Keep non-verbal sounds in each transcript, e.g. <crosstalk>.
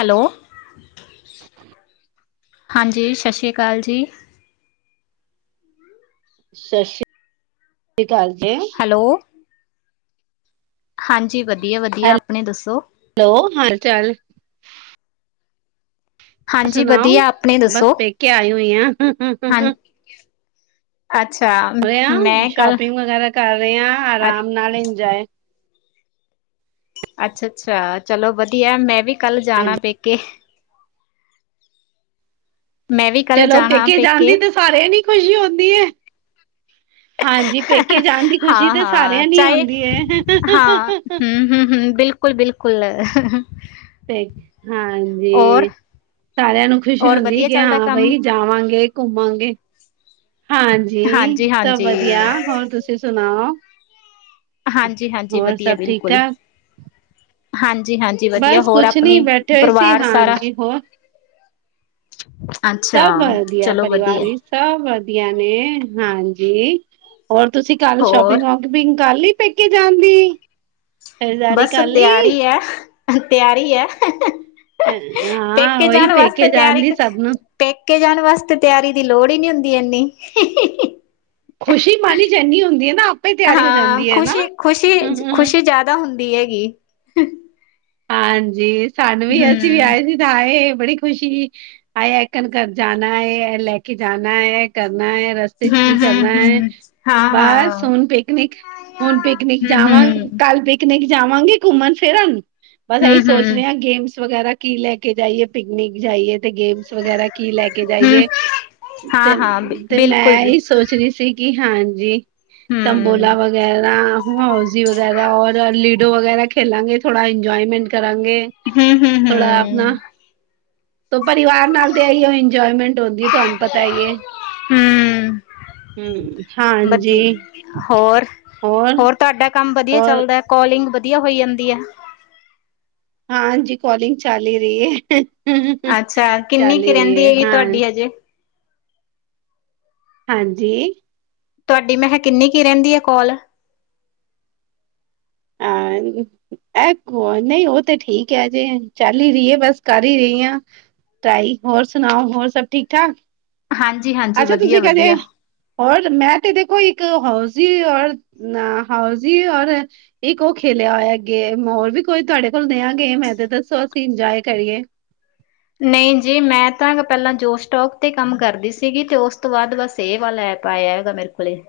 Hello. <inaudible> ਹਾਂਜੀ, ਸ਼ਸ਼੍ਰੀ ਕਾਲ ਜੀ। ਸ਼ਸ਼ਿ ਅਕਾਲ ਜੀ। ਹੈਲੋ! ਹਾਂਜੀ, ਵਦੀਆ- ਵਦੀਆ, ਆਪਨੀ ਦੱਸੋ। ਹੈਲੋ, ਹਾਲ-ਚਾਲ? ਹਾਂਜੀ ਸੁਨਾਓ, ਵਧੀਆ ਆਪਣੇ ਦੱਸੋ ਬਸ ਪੇਕੇ ਆਈ ਹੋਈ ਆ। ਹਾਂ ਅੱਛਾ। ਪ੍ਰਿਆ, ਮੈਂ ਕੱਲ ਸ਼ੋਪਿੰਗ ਵਗੈਰਾ ਕਰ ਰਏ ਆ, ਅ ਆਰਾਮ ਨਾਲ ਇੰਜੋਏ। ਅੱਛਾ-ਅੱਛਾ, ਚਲੋ ਵਦੀਆ, ਮੈਂ ਵੀ ਕੱਲ ਜਾਨਾ ਹਾਂਜੀ, ਪੇ ਕੇ। ਮੈਂ ਵੀ ਕੱਲ ਚਲੋ, ਜਾਣਾ ਪੇਕੇ ਜਾਂਨ ਦੀ ਤੇ ਸਾਰੇਆ ਨੂੰ ਖੁਸ਼ੀ ਹੁੰਦੀ ਏ। <inaudible> ਖੁਸ਼ੀ ਹਾਂ, ਤਾਂ ਹਾਂ, ਸਾਰਿਆਂ ਨੂੰ ਚਾਏ ਹੁੰਦੀ ਹੈ, ਹਾਂ, ਹੂੰ- ਹੂੰ -ਹੂੰ, ਬਿਲ। ਬਿਲਕੁਲ-ਬਿਲਕੁਲ। 'ਤੇ, ਹਾਂਜੀ। ਸਾਰਿਆਂ ਨੂੰ ਖੁਸ਼ੀ ਔਰ ਹੁੰਦੀ ਵਧੀਆ ਕਿ ਚੱਲਦਾ ਹਾਂ ਕੰਮ ਬਈ ਜਾਵਾਂਗੇ ਘੁੰਮਾਂਗੇ। ਹਾਂਜੀ ਹਾਂਜੀ ਸਭ ਹਾਂਜੀ ਵਧੀਆ, ਹੋਰ ਤੁਸੀਂ ਸੁਣਾਓ? ਹਾਂਜੀ-ਹਾਂਜੀ ਹੋਰ ਵਧੀਆ ਸਭ ਠੀਕ ਬਿਲਕੁਲ ਠਾਕ? ਹਾਂਜੀ ਹਾਂ ਬਸ ਕੁਛ ਨੀ ਬੈਠੇ ਹੋਏ ਸੀ ਹਾਂਜੀ ਹੋਰ। ਅੱਛਾ ਸਭ ਵਧੀਆ ਚਲੋ ਪਰਿਵਾਰ ਵਧੀਆ ਵਿਚ। ਸਭ ਵਧੀਆ ਨੇ ਹਾਂਜੀ ਹੋਰ ਤੁਸੀਂ ਕੱਲ ਹੋਰ ਸ਼ੋਪਿੰਗਾ ਪਿਂਗ ਕਰ ਲੀ ਪੇਕੇ ਜਾਨ ਦੀ। ਖਰੀਦਦਾਰੀ ਬਸ ਕਰ ਲਈ ਤਿਆਰੀ ਐ, ਤਿਆਰੀ ਐ। ਹਾਂ ਉਹੀ ਪੇਕੇ ਜਾਣ ਦੀ ਸਭ ਨੂੰ ਪੇਕੇ ਜਾਣ ਵਾਸਤੇ ਤਿਆਰੀ ਦੀ ਲੋੜ ਹੀ ਨੀ ਹੁੰਦੀ ਏਨੀ। ਖੁਸ਼ੀ ਮਨ ਇਚ ਏਨੀ ਹੁੰਦੀ ਏ ਨਾ। ਆਪੇ ਤਿਆਰੀ ਹੋ ਹਾਂ ਜਾਂਦੀ ਹੈ ਨਾ ਖੁਸ਼ੀ-ਖੁਸ਼ੀ, ਖੁਸ਼ੀ ਜਾਦਾ ਹੁੰਦੀ ਹੈ ਗੀ। ਹਾਂਜੀ ਸਾਨੂੰ ਵੀ ਅਸੀਂ ਵੀ ਹਮ ਆਏ ਸੀ ਤਾਂ ਆਏ ਬੜੀ ਖੁਸ਼ੀ ਆਏ ਐਕਣ ਜਾਣਾ ਐ ਲੈ ਕੇ ਜਾਣਾ ਐ ਕਰਨਾ ਐ ਰ ਸਤੇ ਚ ਕੀ ਕਰਨਾ ਐ। ਹਮ-ਹਮ-ਹਮ ਬਸ ਹਾਂ-ਹਾਂ ਹੁਨ ਪਿਕਨਿਕ ਹੁਨ ਪਿਕਨਿਕ ਜਾਵਾ ਹਮ-ਹਮ ਕੱਲ ਪਿ ਕਨਿਕ ਜਾਵਾਂਗੀ ਘੁੰਮਨ ਫਿਰਨ। ਬਸ ਐਈ ਸੋਚ ਹਮ-ਹਮ ਰਹੇ ਹਾਂ ਗੇਮਸ ਵਗੈਰਾ ਕੀ ਲੈ ਕੇ ਜਾਈਏ ਪਿਕਨਿਕ ਜਾਈਏ ਤੇ ਗੇਮ ਸ ਵਗੈਰਾ ਕੀ ਲੈ ਕੇ ਹਮ ਜਾਈਏ ਹਾਂ-ਹਾਂ ਤੇ-ਤੇ ਮੈਂ ਐ ਬਿਲਕੁਲ ਈ ਸੋਚ ਰੀ ਸੀ। ਕੀ ਹਾਂਜੀ ਹਮ ਤੰਬੋਲਾ ਵਗੈਰਾ, ਹੋਜੀ ਵਗੈਰਾ ਔਰ ਲੀਡੋ ਵਗੈਰਾ ਖੇਲਾਂਗੇ ਥੋੜਾ ਇੰਜੋਏਮੈਂਟ ਕਰਾਂਗੇ। ਹੂੰ-ਹੂੰ, ਹੂੰ। ਆਪਨਾ। ਤ ਪਰਿਵਾਰ ਨਾਲ ਤੇ ਐਈਉ ਇੰਜੋਏਮੈਂਟ ਹੁੰਦੀ ਏ ਤੁਹਾਨੂੰ ਪਤਾ ਈ ਏ। ਹੂਬ ਹਾਂਜੀ ਵਧੀ ਹੋਰ ਹੋਰ-ਹੋਰ ਤੁਡਾ ਕੰਮ ਵਧੀਆ ਹੋਰ ਚੱਲਦਾ ਕੋਲਿੰਗ ਵਧੀਆ ਹੋਈ ਜਾਂਦੀ ਐ। ਹਾਂਜੀ ਕੋਲਿੰਗ ਚਾਲ ਰਈ ਏ ਅੱਛਾ ਕਿੰਨੀ ਚਲ ਕੁ ਈ ਰਈ ਰਹਿੰਦੀ ਏ ਹੈਗੀ ਹਾਂ ਤੁਹਾਡੀ ਹਜੇ ਹਾਂਜੀ? ਤੁਹਾਡੀ ਮੈਂ ਹੈ ਕਿੰਨੀ ਕੀ ਰਹਿੰਦੀ ਐ ਕੋਲ? <unintelligible> ਐ ਨਈ ਉਹ ਤੇ ਠੀਕ ਹੈ ਜੇ ਚੱਲ ਹੀ ਰਈਏ ਬਸ ਕਰ ਹੀ ਰਈ ਆ। ਤਾਈ ਹੋਰ ਸੁਣਾਓ ਹੋਰ ਸਭ ਠੀਕ ਠਾਕ। ਹਾਂਜੀ-ਹਾਂਜੀ ਅੱਛਾ ਤੁਸੀਂ ਕਦੇ ਵਧੀਆ-ਵਧੀਆ। ਹੋਰ ਮੈਂ ਤੇ ਦੇਖੋ ਇੱਕ ਹਾੳਜੀ ਔਰ ਅ ਹਾੳਜੀ ਔਰ ਇੱਕ ਉਹ ਖੇਲਿਆ ਹੋਇਆ ਗੇਮ ਹੋਰ ਵੀ ਕੋਈ ਤੁਹਾਡੇ ਕੋਲ ਨਿਆ ਗੇਮ ਹੈ ਤੇ ਦੱਸੋ ਅਸੀਂ ਇੰਜੋਏ ਕਰੀਏ। ਨਈ ਜੀ ਮੈਂ ਤਾਂ ਪੈਲਾਂ ਜੋ ਸਟੋਕ ਤੇ ਕੰਮ ਕਰਦੀ ਸੀਗੀ ਤੇ ਉਸ ਤੋਂ ਬਾਦ ਬਸ ਏ ਵਾਲਾ ਐਪ ਆਇਆ ਹੈਗਾ ਮੇਰੇ ਕੋਲੇ।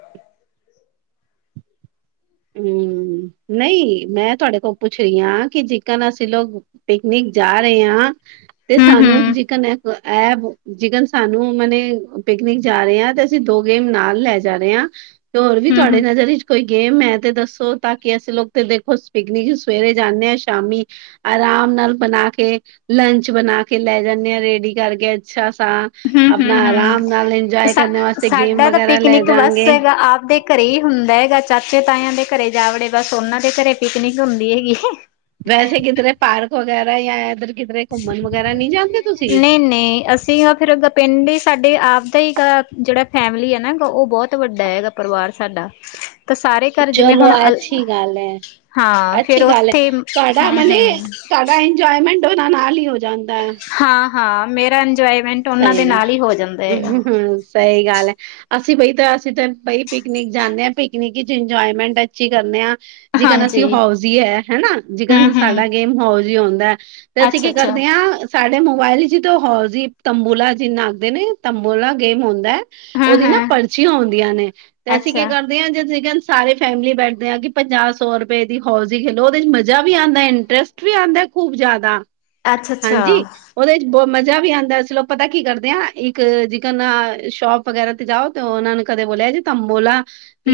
ਹੂੰ ਨਈ ਮੈਂ ਤੁਹਾਡੇ ਕੋਲ ਪੁੱਛ ਰਹੀ ਆ ਕਿ ਜਿਕਨ ਅਸੀਂ ਲੋਕ ਪਿਕਨਿਕ ਜਾ ਰਏ ਆ। ਤੇ ਹਮ ਸਾਨੂੰ ਹਮ ਜੀਕਨ ਇਹ ਐਪ ਜੀਕਨ ਸਾਨੂੰ ਓਹਨੇ ਨੇ ਪਿਕਨਿਕ ਜਾ ਰੇ ਆ ਤੇ ਅਸੀਂ ਦੋ ਗੇਮ ਨਾਲ ਲੈ ਜਾ ਰੇ ਆ ਤੇ ਹੋਰ ਵੀ ਹਮ ਤੁਹਾਡੇ ਹਮ ਨਜ਼ਰ ਵਿੱਚ ਕੋਈ ਗੇਮ ਹੈ ਤੇ ਦੱਸੋ ਤਾਂ ਕਿ ਅਸੀਂ ਲੋਕ ਤੇ ਦੇਖੋ ਪਿਕਨਿਕ ਸਵੇਰੇ ਜਾਨੇ ਆ ਸ਼ਾਮੀ ਆਰਾਮ ਨਾਲ ਬਣਾ ਕੇ ਲੰਚ ਬਣਾ ਕੇ ਲੈ ਜਾਨੇ ਆ ਰੇਡੀ ਕਰਕੇ ਅੱਛਾ ਸਾ। ਹਮ ਆਪਣਾ ਹਮ ਹਮ ਆਰਾਮ ਨਾਲ ਇੰਜੋਏ ਸਾ ਕਰਨੇ ਵਾਸਤੇ ਗੇਮ ਸਾਡਾ ਤਾਂ ਵਗੈਰਾ ਲੈ ਪਿਕਨਿਕ ਬਸ ਜਾਗੇ। ਹੈਗਾ ਆਪਦੇ ਘਰੇ ਹੀ ਹੁੰਦਾ ਹੈਗਾ ਚਾਚੇ ਤਾਇਆਂ ਦੇ ਘਰੇ ਜਾਵੜੇ ਬਸ ਉਹਨਾਂ ਦੇ ਘਰੇ ਪਿਕਨਿਕ ਹੁੰਦੀ ਹੈਗੀ। ਵੈਸੇ ਕਿਧਰੇ ਪਾਰਕ ਵਗੈਰਾ ਜਾਂ ਇਧਰ ਨਈ-ਨਈਅਸੀ ਫਿਰ ਉਦਾ ਪਿੰਡ ਹੀ ਸਾਡੇ ਆਪਦਾ ਈ ਗਾ ਜੇੜਾ ਫੈਮਲੀ ਹੈ ਨਾ ਗਾ ਓ ਬੋਤ ਵੱਡਾ ਹੈਗਾ ਪਰਿਵਾਰ ਸਾਡਾ <inaudible> ਤਾਂ ਸਾਰੇ ਘਰ ਜਿਵੇਂ ਚਲੋ ਹੁਣ ਅਲ ਅੱਛੀ ਗੱਲ ਹੈ ਹਾਂ ਫਿਰ ਅੱਛੀ ਗੱਲ ਹੈ, ਉੱਥੇ ਤੁਹਾਡਾ ਮਨੇ ਹੂੰ-ਹੂੰ। ਤੁਹਾਡਾ ਇੰਜੋਏਮੈਂਟ ਉਨਾ ਨਾਲ ਈ ਹੋ ਜਾਂਦਾ। ਹਾਂ-ਹਾਂ ਮੇਰਾ ਇੰਜੋਏਮੈਂਟ ਉਨਾਂ ਦੇ ਨਾਲ ਈ ਹੋ ਜਾਂਦਾ ਹੈਗਾ। ਸਈ ਗੱਲ ਅਸੀ ਬਈ ਤਾਂ ਅਸੀ ਤਾਂ ਪਈ ਪਿਕਨਿਕ ਜਾਂਦੇ ਆਂ ਪਿਕਨਿਕ ਵਿੱਚ ਇੰਜੋਏਮੈਂਟ ਅੱਛੀ ਕਰਨੇ ਆਂ। ਜਿਕਨ ਅਸੀ ਹਾਂਜੀ ਹੋਜੀ ਹੈ ਹੈਨਾ ਹਮ ਜਿਕਨ ਹਮ ਸਾਡਾ ਗੇਮ ਹੋਜੀ ਹੁੰਦਾ। ਤੇ ਅਸੀ ਅੱਛਾ ਕੀ ਅੱਛਾ ਕਰਦੇ ਹਾਂ ਸਾਡੇ ਮੋਬਾਇਲ 'ਚ ਤਾਂ ਹੋਜੀ ਤੰਬੋਲਾ ਜਿੰਨਾ ਆਖਦੇ ਨੇ ਤੰਬੋਲਾ ਗੇਮ ਹੁੰਦਾ। ਹਾਂ ਉਦੀ ਨਾ ਹਾਂ ਪਰਚੀਆਂ ਹੁੰਦੀਆਂ ਨੇ ਤੇ ਅਸੀ ਕੀ ਅੱਛਾ ਕਰਦੇ ਹਾਂ ਜੀ ਤੀਕਣ ਸਾਰੇ ਫੈਮਿਲੀ ਬੈਠਦੇ ਆ ਕਿ ਪੰਜਾਹ ਸੌ ਰੁਪਏ ਦੀ ਹੋਜੀ ਖੇਲੋ ਉਦੇ 'ਚ ਮਜ਼ਾ ਵੀ ਆਂਦਾ ਇੰਟਰਸਟ ਵੀ ਆਂਦਾ ਖੂਬ ਜਾਦਾ ਅੱਛਾ ਅੱਛਾ ਹਾਂਜੀ ਉਦੇ 'ਚ ਬ ਮਜ਼ਾ ਵੀ ਆਂਦਾ। ਚਲੋ ਪਤਾ ਕੀ ਕਰਦੇ ਆ ਇੱਕ ਜਿਕਰ ਨਾ ਸ਼ੋਪ ਵਗੈਰਾ ਤੇ ਜਾਓ ਤੇ ਉਨਾਂ ਨੂੰ ਕਦੇ ਬੋਲਿਆ ਜੀ ਤੰਬੋਲਾ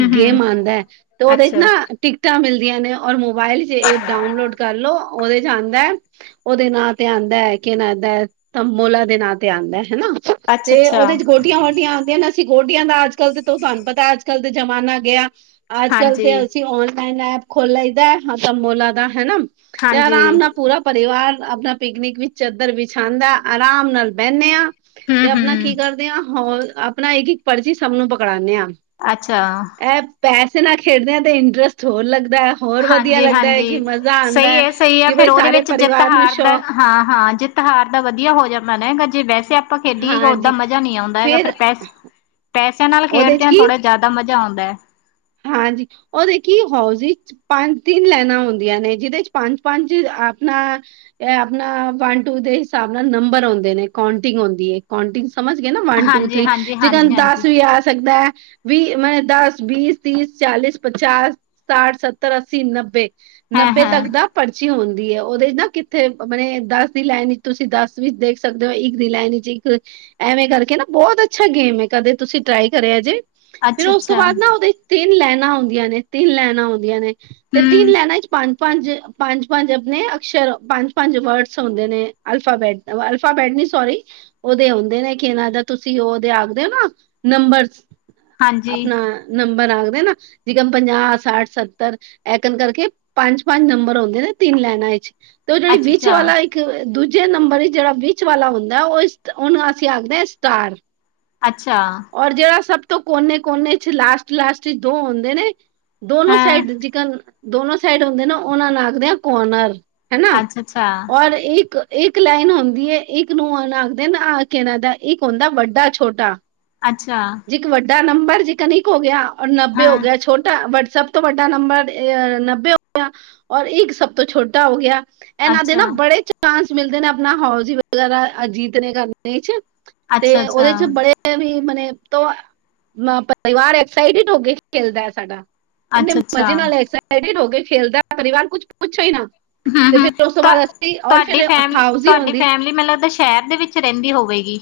ਇੱਕ ਹਮ ਗੇਮ ਆਂਦਾ ਤੇ ਉਦੇ 'ਚ ਅੱਛਾ ਨਾ ਟਿਕਟਾਂ ਮਿਲਦੀਆਂ ਨੇ ਔਰ ਮੋਬਾਇਲ 'ਚ ਐਪ ਡਾਊਨਲੋਡ ਕਰ ਲੋ ਉਦੇ ਚ ਆਂਦਾ। ਉਦੇ ਨਾਂ ਤੇ ਆਂਦਾ ਹੈ ਕਿ ਨਾ ਤੰਬੋਲਾ ਦੇ ਨਾਂ ਤੇ ਆਂਦਾ ਹੈਨਾ। ਅੱਛਾ ਤੇ ਅੱਛਾ ਉਦੇ 'ਚ ਗੋਟੀਆਂ ਵੋਟੀਆਂ ਆਂਦੀਆਂ ਨੇ। ਗੋਟੀਆਂ ਦਾ ਅੱਜ ਕੱਲ ਤੇ ਤੁਹਾਨੂੰ ਪਤਾ ਅੱਜ ਕੱਲ ਤੇ ਜ਼ਮਾਨਾ ਗਿਆ। ਅੱਜ ਕਲ ਤੇ ਹਾਂਜੀ ਅਸੀਂ ਔਨਲਾਈਨ ਐਪ ਖੋਲ ਲਈ ਦਾ ਹਾਂ ਤੰਬੋਲਾ ਦਾ ਹੈਨਾ। ਤੇ ਹਾਂਜੀ ਆਰਾਮ ਨਾਲ ਪੂਰਾ ਪਰਿਵਾਰ ਆਪਣਾ ਪਿਕਨਿਕ ਵਿੱਚ ਚੱਦਰ ਵਿਛਾਉਂਦਾ ਆਰਾਮ ਨਾਲ ਬੈਨੇ ਆਂ ਹਮ ਤੇ ਆਪਣਾ ਕੀ ਹਮ ਕਰਦੇ ਆਂ ਹੋਲ ਆਪਣਾ ਇੱਕ ਪਰਚੀ ਸਭ ਨੂੰ ਪਕੜਾਂਦੇ ਆਂ। ਅੱਛਾ ਇਹ ਪੈਸੇ ਨਾ ਖੇਡ ਦੇ ਆਂ ਤਾਂ ਇੰਟਰਸਟ ਹੋਰ ਲੱਗਦਾ। ਹੋਰ ਵਧੀਆ ਲੱਗਦਾ ਹੈ ਕਿ ਹਾਂਜੀ-ਹਾਂਜੀ। ਮਜ਼ਾ ਆਂਦਾ ਸਹੀ ਹੈ ਐ ਸਹੀ ਐ ਕਿ ਫੇਰ ਬਾਈ ਉਹਦੇ ਸਾਰੇ ਵਿੱਚ ਜਿੱਤ ਪਰਿਵਾਰ ਨੂੰ ਹਾਰ ਦਾ ਸ਼ੌਕ ਹਾਂ-ਹਾਂ ਜਿੱਤ ਹਾਰ ਦਾ ਵਧੀਆ ਹੋ ਜਾਂਦਾ ਨਾ ਜੇ ਵੈਸੇ ਆਪਾਂ ਖੇਡੀਏ ਗਾ ਓਦਾਂ ਹਾਂਜੀ ਮਜ਼ਾ ਨਈ ਆਉਂਦਾ ਹੈਗਾ ਪਰ ਫੇਰ ਪੈਸ ਪੈਸਿਆਂ ਨਾਲ ਉਹਦੇ ਖੇਡਦੇ ਚ ਆਂ ਕੀ ਥੋੜਾ ਜਾਦਾ ਦਾ ਮਜ਼ਾ ਆਉਂਦਾ। ਹਾਂਜੀ ਓ ਦੇਖੀ ਹੋਜ 'ਚ ਪੰਜ ਤਿੰਨ ਲੈਨਾਂ ਹੁੰਦੀਆਂ ਨੇ ਜਿਦੇ 'ਚ ਪੰਜ-ਪੰਜ ਆਪਣਾ ਇਹ ਆਪਣਾ ਵਨ ਟੂ ਦੇ ਹਿਸਾਬ ਨਾਲ ਨੰਬਰ ਆਉਂਦੇ ਨੇ ਕਾਂਟਿੰਗ ਹੁੰਦੀ ਏ ਕਾਂਟਿੰਗ ਸਮਝ ਗੇ ਨਾ ਵੰਨ ਟੂ ਥ੍ਰਰੀ ਜੇ ਕੈਂ ਹਾਂਜੀ-ਹਾਂਜੀ-ਹਾਂਜੀ-ਹਾਂਜੀ, ਦਸ ਵੀ ਆ ਸਕਦਾ ਹੈ ਵੀਹ ਮ ਦਸ ਵੀਹ ਤੀਸ ਚਾਲੀਸ ਪਚਾਸ ਸਾਠ ਸੱਤਰ ਅੱਸੀ ਨੱਬੇ ਨੱਬੇ ਹਾਂ-ਹਾਂ। ਤੱਕ ਦਾ ਪਰਚੀ ਹੁੰਦੀ ਏ ਉਦੇ ਨਾ ਕਿੱਥੇ ਆਪਣੇ ਦਸ ਦੀ ਲਾਈਨ ਤੁਸੀਂ ਦੱਸ ਵਿੱਚ ਦੇਖ ਸਕਦੇ ਹੋ ਇੱਕ ਦੀ ਲਾਇਨ ਵਿੱਚ ਇੱਕ ਐਵੇਂ ਕਰਕੇ ਨਾ ਬੋਤ ਅੱਛਾ ਗੇਮ ਹੈ ਕਦੇ ਤੁਸੀਂ ਟਰਾਈ ਕਰਿਆ ਜੇ। ਫਿਰ ਉਸ ਤੋਂ ਅੱਛਾ-ਅੱਛਾ, ਬਾਦ ਨਾ ਉਦੇ ਤਿੰਨ ਲੈਨਾਂ ਹੁੰਦੀਆਂ ਨੇ ਤਿੰਨ ਲੈਨਾਂ ਹੁੰਦੀਆਂ ਨੇ। ਤੇ ਤਿੰਨ ਹੂੰ, ਲੈਣਾ 'ਚ ਪੰਜ ਪੰਜ-ਪੰਜ-ਪੰਜ ਆਪਣੇ ਅਕਸ਼ਰ ਪੰਜ-ਪੰਜ ਵਰਡਸ ਹੁੰਦੇ ਨੇ ਅਲਫਾਬੈਟ ਅਲਫਾ ਬੈਟ ਨੀ ਸੋਰੀ ਉਦੇ ਹੁੰਦੇ ਨੇ ਕਿ ਇਹਨਾਂ ਦਾ ਤੁਸੀ ਉਦੇ ਆਖਦੇ ਹੋ ਨਾ ਨੰਬਰ ਹਾਂਜੀ, ਆਪਣਾ ਨੰਬਰ ਆਖਦੇ ਨਾ ਜਿਕਣ ਪੰਜਾਹ ਸਾੱਠ ਸੱਤਰ ਐਕਨ ਕਰਕੇ ਪੰਜ-ਪੰਜ ਨੰਬਰ ਹੁੰਦੇ ਨੇ ਤਿੰਨ ਲੈਨਾਂ ਵਿੱਚ ਤੇ ਓ ਜੇੜੀ ਵਿੱਚ ਵਾਲਾ ਅੱਛਾ-ਅੱਛਾ। ਇੱਕ ਦੂਜੇ ਨੰਬਰ ਇਚ ਜੇਹੜਾ ਵਿੱਚ ਵਾਲਾ ਹੁੰਦਾ ਐ ਓਹ ਓਹਨੂੰ ਅਸੀਂ ਆਖਦੇ ਹਾਂ ਸਟਾਰ। ਅੱਛਾ। ਔਰ ਜੇਹੜਾ ਸਭ ਤੋਂ ਕੋਨੇ-ਕੋਨੇ 'ਚ ਲਾਸਟ-ਲਾਸਟ ਇਚ ਦੋ ਹੋਂਦੇ ਨੇ ਅੱਛਾ ਦੋਨੋ ਸਾਈਡ ਹਾਂ, ਜਿਕਨ ਦੋਨੋ ਸਾਈਡ ਹੁੰਦੇ ਨਾ ਓਹਨਾਂ ਨੂੰ ਆਖਦੇ ਆਂ ਕੋਨਰ। ਹੈਨਾ, ਅੱਛਾ-ਅੱਛਾ, ਔਰ ਇੱਕ ਇੱਕ ਲਾਈਨ ਹੁੰਦੀ ਐ ਇੱਕ ਨੂੰ ਓਹ ਨਾ ਆਖਦੇ ਨ, ਆ ਕੀ ਨਾਂ ਈਦਾ ਇੱਕ ਹੁੰਦਾ ਵੱਡਾ ਛੋਟਾ। ਅੱਛਾ। ਇੱਕ ਵੱਡਾ ਨੰਬਰ ਜਿਕਨ ਇੱਕ ਹੋ ਗਿਆ ਔਰ ਨੱਬੇ ਹੋ ਹਾਂ। ਗਿਆ ਛੋਟਾ ਵਟਸਐਪ ਸਭ ਤੋਂ ਵੱਡਾ ਨੰਬਰ ਅ' ਨੱਬੇ ਹੋ ਗਿਆ ਔਰ ਇੱਕ ਸਭ ਤੋਂ ਛੋਟਾ ਹੋ ਗਿਆ ਐਹਨਾਂ ਦੇ ਨਾ ਅੱਛਾ, ਬੜੇ ਚਾਂਸ ਮਿਲਦੇ ਨੇ ਆਪਨਾ ਹੋਜੀ ਵਗੈਰਾ ਅ ਜੀਤਨੇ ਕਰਨੇ 'ਚ ਤੇ ਅੱਛਾ-ਅੱਛਾ, ਓਹਦੇ ਚ ਬੜੇ ਵੀ ਮਨੇ ਤੋ ਮ ਪਰਿਵਾਰ ਐਕਸਾਈਟਿਡ ਹੋ ਕੇ ਖੇਲਦਾ ਹੈ ਸਾਡਾ, ਐਨੇ ਮਜ਼ੇ ਅੱਛਾ-ਅੱਛਾ। ਨਾਲ ਸਾਈਟੀਡ ਹੋ ਕੇ ਖੇਲਦਾ ਏ ਪਰਿਵਾਰ, ਕੁਛ ਪੁੱਛੋ ਈ ਨਾ ਤੇ ਹਾਂ-ਹਾਂ, ਫਿਰ ਉਸ ਤੋਂ ਤਾ ਬਾਅਦ ਅਸੀਂ ਔਰ ਤਾਡੀ ਫਿਰ ਹਾਊਸ ਹੀ ਫੈਮਲੀ-ਤਾਡੀ ਹੁੰਦੀ ਫੈਮਿਲੀ ਮੈਨ ਲਗਦੈ ਸ਼ੈਰ ਦੇ ਵਿੱਚ ਰੈਂਦੀ ਹੋਵੇਗੀ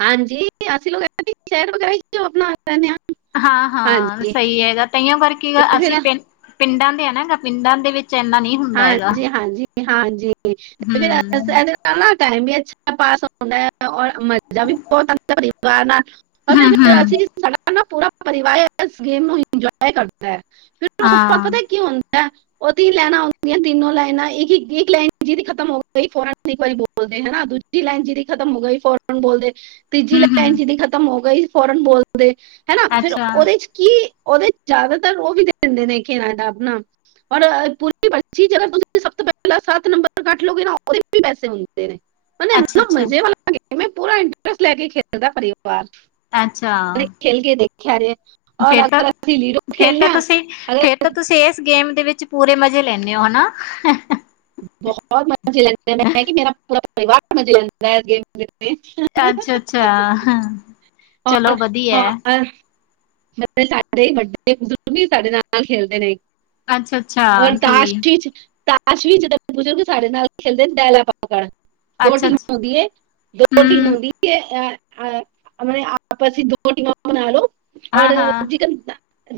ਹਾਂਜੀ, ਅਸੀ ਲੋਕ ਐਥੇ ਸ਼ੈਰ ਵਗੈਰਾ ਚ <unintelligible> ਆਪਨਾ ਰੈਨੇ ਆਂ ਹਾਂ-ਹਾਂ, ਸਈ ਹੈਗਾ। ਤਾਂਈਓ ਵਰਕਿੰਗ ਤੇ ਫਿਰ ਅਸੀਂ ਪਿੰ ਪਿੰਡਾਂ ਦੇ ਐ ਨਾ ਗੇ ਪਿੰਡਾਂ ਦੇ ਵਿੱਚ ਐਨਾ ਨਹੀਂ ਐ ਹਾਂਜੀ-ਹਾਂਜੀ-ਹਾਂਜੀ ਤੇ ਫਿਰ ਐਹਦੇ ਨਾਲ ਨਾ ਟਾਈਮ ਵੀ ਅੱਛਾ ਪਾਸ ਹੋਂਦਾ ਐ ਔਰ ਮਜਾ ਵੀ ਬੋਤ ਆਂਦਾ ਐ ਪਰਿਵਾਰ ਨਾਲ ਅਸੀ ਫਿਰ ਅਂ ਹੂੰ-ਹੂੰ ਅਸੀ ਕ ਸਾਡਾ ਨਾ ਪੂਰਾ ਪਰਿਵਾਰ ਐਸ ਗੇਮ ਨੂੰ ਇੰਜਵਾਏ ਕਰਦਾ ਐ ਫਿਰ ਓ ਤੇ ਤਵਾਨ ਹਾਂ ਪਤੈ ਕੀ ਹੋਂਦੈ ਓ ਤਿੰਨ ਲੈਨਾ ਔਂ ਜਿੰਦੀਆਂ ਤਿੰਨੋ ਲੈਨਾਂ, ਇੱਕ-ਇੱਕ, ਇੱਕ ਲੈਨ ਜਿਹਦੀ ਖਤਮ ਹੋ ਗਈ ਫੋਰਨ ਇੱਕ ਵਾਰੀ ਬੋਲਦੇ ਹੈਨਾ, ਦੂਜ ਜੀ ਲੈਨ ਜਿਹਦੀ ਖਤਮ ਹੋ ਗਈ ਫੋਰਨ ਬੋਲਦੇ ਤੀਜੀ ਲੈਨ ਹੂੰ-ਹੂੰ ਜਿਹਦੀ ਖ਼ਤਮ ਹੋ ਗਈ ਫੋਰਨ ਬੋਲਦੇ, ਹੈਨਾ, ਫਿਰ ਅੱਛਾ ਓਹਦੇ 'ਚ ਕੀ ਓਹਦੇ ਚ ਜਿਆਦਾਤਰ ਓਹ ਵੀ ਦੇ ਦੇਂਦੇ ਨੇ ਕੇ ਨਾਂ ਏਦਾ ਆਪਣਾ ਹੁਨ ਪੂ ਆਪਨੀ ਪਰਚੀ 'ਚ ਅਗਰ ਤੁਸੀਂ ਸਭ ਤੋਂ ਪਹਿਲਾਂ ਸੱਤ ਨੰਬਰ ਕੱਟ ਲਓਗੇ ਨਾ ਓਹਦੇ ਚ ਉਤਨੇ ਈ ਪੈਸੇ ਮਿਲਦੇ ਨੇ। ਮਲਬ ਐਨਾ ਅੱਛਾ-ਅੱਛਾ ਮਜ਼ੇ ਵਾਲਾ ਮੈਂ ਪੂਰਾ ਇੰਟਰਸਟ ਲੈ ਕੇ ਖੇਲਦੈ ਪਰਿਵਾਰ ਅੱਛਾ ਕਦੇ ਖੇਲ ਕੇ ਦੇਖਿਆਾ ਜੇ ਔਰ ਫੇਰ ਅਗਰ ਅਸੀਂ ਲੀਡੋ ਤਾਂ-ਫੇਰ ਖੇਲਦੇ ਤਾਂ ਹਾਂ ਤੁਸੀਂ ਅਗਰ ਫੇਰ ਤਾਂ ਤੁਸੀਂ ਇਸ ਗੇਮ ਦੇ ਵਿੱਚ ਪੂਰੇ ਮਜੇ ਲੈਨੇ ਹੋ, ਹੈ ਨਾ ਬਹੋਤ ਮਜੇ ਲੈਂਦੇ ਆਂ ਮੈਂ ਕੀ ਮੇਰਾ ਪੂਰਾ ਪਰਿਵਾਰ ਮਜੇ ਲੈਂਦਾ <unintelligible> ਗੇਮ ਖੇ ਅੱਛਾ-ਅੱਛਾ ਹਾਂ। ਹੋਰ ਚਲੋ ਵਧੀਆ ਹੋਰ ਮੈ ਕਿਆ ਸਾਡੇ ਵੱਡੇ ਬਜ਼ੁਰਗ ਵੀ ਸਾਡੇ ਨਾਲ-ਨਾਲ ਖੇਲਦੇ ਨੇ ਅੱਛਾ-ਅੱਛਾ ਹੋਰ ਤਾਸ਼ ਠੀਕ ਇੱਚ ਤਾਸ਼ ਅਸ਼ੀਸ਼ ਵੀ ਜਦ ਪੁੱਜੋਗੇ ਸਾਡੇ ਨਾਲ ਖੇਲਦੇ ਦੈਲਾ ਪਾਕੜ ਦੋ ਅੱਛਾ-ਅੱਛਾ ਟੀਮਾਂ ਹੁੰਦੀਏ ਦੋ ਟੀਮ ਹੂੰ ਹੁੰਦੀ ਏ ਆਪਨੇ ਆਪ ਤੇ ਅਸੀ ਦੋ ਦੋ ਟੀਮਾਂ ਬਨਾ ਲੋ ਔਰ ਹਾਂ-ਹਾਂ ਜਿਕਨ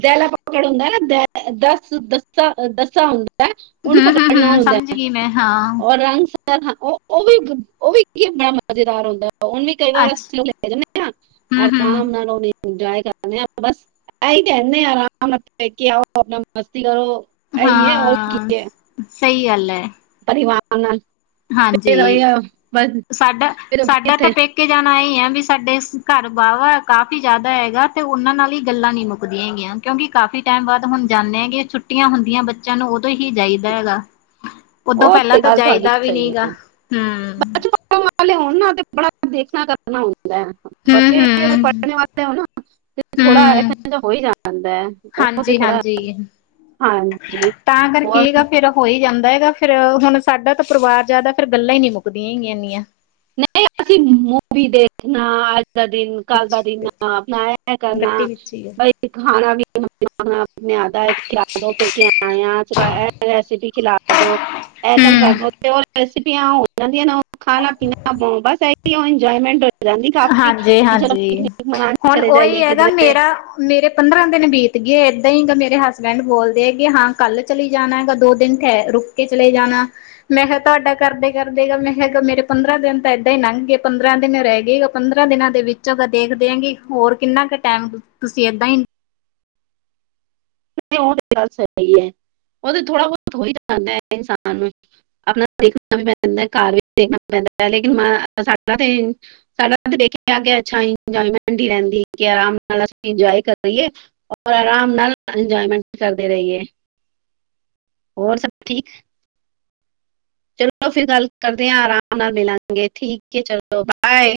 ਦੈਲਾ ਪਕੜ ਹੁੰਦਾ ਨਾ ਦ ਦਸ ਦਸਾਂ-ਦਸਾਂ ਹੁੰਦਾ ਹੈ ਉਹਨੂੰ ਪਕੜਨਾ ਹੁੰ-ਹੁੰ-ਹੁੰ ਹੁੰਦਾ ਸਮਝ ਗਈ ਮੈਂ ਹਾਂ ਔਰ ਰੰਗ ਸ ਓਹ ਓਹ ਵੀ ਓਹ ਵੀ ਕੀ ਬੜਾ ਮਜ਼ੇਦਾਰ ਹੁੰਦੈ, ਓਹਨੇ ਕਈ ਵਾਰ ਅੱਛ ਰੈਸਟ ਲਈ ਲੈ ਜਾਨੇ ਆਂ, ਹੂੰ-ਹੂੰ ਆਰਾਮ ਨਾਲ ਓਹ ਇੰਜੋਏ ਕਰਨੇ ਆ ਬਸ, ਏਹੀ ਕੈਂਨੇ ਆ ਆਰਾਮ ਨਾਲ ਪੈਕੇ ਆਓ, ਅਪਨਾ ਮਸਤੀ ਕਰੋ ਐਈ ਏ, ਹੋਰ ਕੀ ਹਾਂ ਏ। ਸਹੀ ਗੱਲ ਏ। ਪਰਿਵਾ ਹਾਂਜੀ ਬਸ ਸਾਡਾ, ਫਿਰ ਸਾਡਾ ਤਾਂ ਕਿੱਥੇ ਪੇਕ ਕੀ ਜਾਨਾ ਏਹੀ ਆ ਵੀ ਸਾਡੇ ਘਰ ਵਾਵਾ ਕਾਫੀ ਜਾਦਾ ਹੈਗਾ ਤੇ ੳਨਾਂ ਨਾਲ ਈ ਗਲਾਂ ਨੀ ਮੁੱਕਦੀਆਂ ਹੈਗੀਆਂ। ਕਿਉਂਕਿ ਕਾਫੀ ਟਾਈਮ ਬਾਦ ਹੁਨ ਜਾਨੇ ਕੇ ਛੁੱਟੀਆਂ ਹੁੰਦੀਆਂ ਬੱਚੇਆਂ ਨੂੰ, ੳਦੋਂ ਹੀ ਜਾਈਦਾ ਹੈਗਾ। ਉਦੋਂ ਉਹ ਪੈਲਾਂ ਤੇ ਤਾਂ ਗੱਲ ਤੁਹਾਡੀ ਜਾਈਦਾ ਵੀ ਨੀ ਗਾ, ਹੂੰ। ਪਢ਼ਨੇ ਵਾਲੇ ਹੋਨ ਨਾ ਤੇ ਬੜਾ ਦੇਖਨਾ, ਕਰਨਾ ਹੁੰਦਾ ਹੈ। ਬੱਚੇ ਅਗਰ ਹੂੰ-ਹੂੰ ਪਢ਼ਨੇ ਵਾਲੇ ਹੋਨ ਨਾ ਤੇ ਥੋੜਾ ਹੂੰ ਏਹ ਹੋਈ ਜਾਂਦਾ ਏ। ੳਹ ਤੇ ਥੋੜਾ ਹਾਂਜੀ-ਹਾਂਜੀ ਹਾਂਜੀ, ਹੋਰ ਹੋਈ ਜਾਂਦਾ ਹੈਗਾ ਫੇਰ ਹੁਨ ਸਾਡਾ ਤਾਂ ਪਰਿਵਾਰ ਜਾਦਾ, ਫੇਰ ਗੱਲਾਂ ਈ ਨਈ ਮੁੱਕਦੀਆਂ ਹੈਗੀਆਂ ਏਨੀਆਂ। ਨਈ ਅਸੀ ਮੂਵੀ ਦੇਖਨਾ ਦਾ ਦਿਨ ਕੱਲ ਦਾ ਵਿੱਚ ਦਿਨ ਅਪਨਾ ਏ ਗੱਟੀ ਕਰਨਾ, ਵਿੱਚ ਹੀ ਹੈ ਬਈ ਖਾਨਾ ਵੀ ਅਪਨੇ ਆਦਾ ਖਿਲਾ ਦੋ ਪੇਕੇ ਆਏ ਆ, ਏ ਰੈਸਿਪੀ ਖਿਲਾ ਦੋ ਏ ਕੰਮ ਕਰ ਦੋ ਤੇ ੳ ਰੈਸਿਪੀਆ ਹੋ ਜਾਂਦੀਆਂ ਨੇ ਖਾਨਾ-ਪੀਨਾ ਬਸ ਏਹੀ ਏਜਵਾਏਮੈਂਟ ਹੋ ਜਾਂਦੀ ਕਾਫੀ ਹਾਂਜੀ ਕਿ ਚਲੋ ਹਾਂਜੀ ਪਿਕਨਿਕ ਮਨਾਨ ਹੁਣ ਚਲੇ ਉਹੀ ਜਾਈਏ ਹੈਗਾ ਕਿਧਰੇ। ਮੇਰਾ ਮੇਰੇ ਪੰਦਰਾਂ ਦਿਨ ਬੀਤ ਗਏ ਏਦਾਂ ਈ। ਮੇਰੇ ਹਸਬੈਂਡ ਬੋਲਦੇ ਕਿ ਹਾਂ ਕੱਲ ਚਲੀ ਜਾਨਾ ਹੈਗਾ, ਦੋ ਦਿਨ ਠਹਰ, ਰੁਕ ਕੇ ਚਲੇ ਜਾਨਾ। ਮੈਂਹ ਤੁਹਾਡਾ ਕਰਦੇ ਕਰਦੇ ਮੈਂ ਕੈਹਾ ਮੇਰੇ ਪੰਦਰਾਂ ਦਿਨ ਤਾਂ ਏਦਾਂ ਹੀ ਨੰਘ ਗਏ, ਪੰਦਰਾਂ ਦਿਨ ਰੈ ਗਏ, ੳ ਪੰਦਰਾਂ ਦਿਨਾਂ ਦੇ ਵਿੱਚ ਅ ਦੇਖਦੇ ਆਂ ਕਿ ਹੋਰ ਕਿੰਨਾ ਕੁ ਟਾਈਮ ਤੁਸੀ ਏਦਾਂ ਈ ੳਹ ਤੇ ਗੱਲ ਸਹੀ ਏ। ੳਹ ਤੇ ਥੋੜਾ ਬੋਹਤ ਹੋ ਈ ਜਾਂਦਾ ਏ ਇਨਸਾਨ। ਅਪਨਾ ਦੇਖਨਾ ਵੀ ਪੈਂਦਾ, ਘਰ ਵੀ ਦੇਖਨਾ ਪੈਂਦਾ ਲੇਕਿਨ ਸਾਡਾ ਤੇ ਸਾਡਾ ਦੇਖ ਕੇ ਇੱਛਾ ਇੰਜੋਏਮੈਂਟ ਈ ਰੇਂਦੀ ਕਿ ਆਰਾਮ ਨਾਲ ਅਸੀ ਇੰਜੋਏ ਕਰੀਏ। ਆਰਾਮ ਨਾਲ ਇੰਜੋਏਮੈਂਟ ਕਰਦੇ ਰਹੀਏ। ਹੋਰ ਸਭ ਠੀਕ। ਚਲੋ ਫਿਰ ਗੱਲ ਕਰਦੇ ਆ ਆਰਾਮ ਨਾਲ ਮਿਲਾਂਗੇ ਠੀਕ ਏ, ਚਲੋ ਬਾਏ।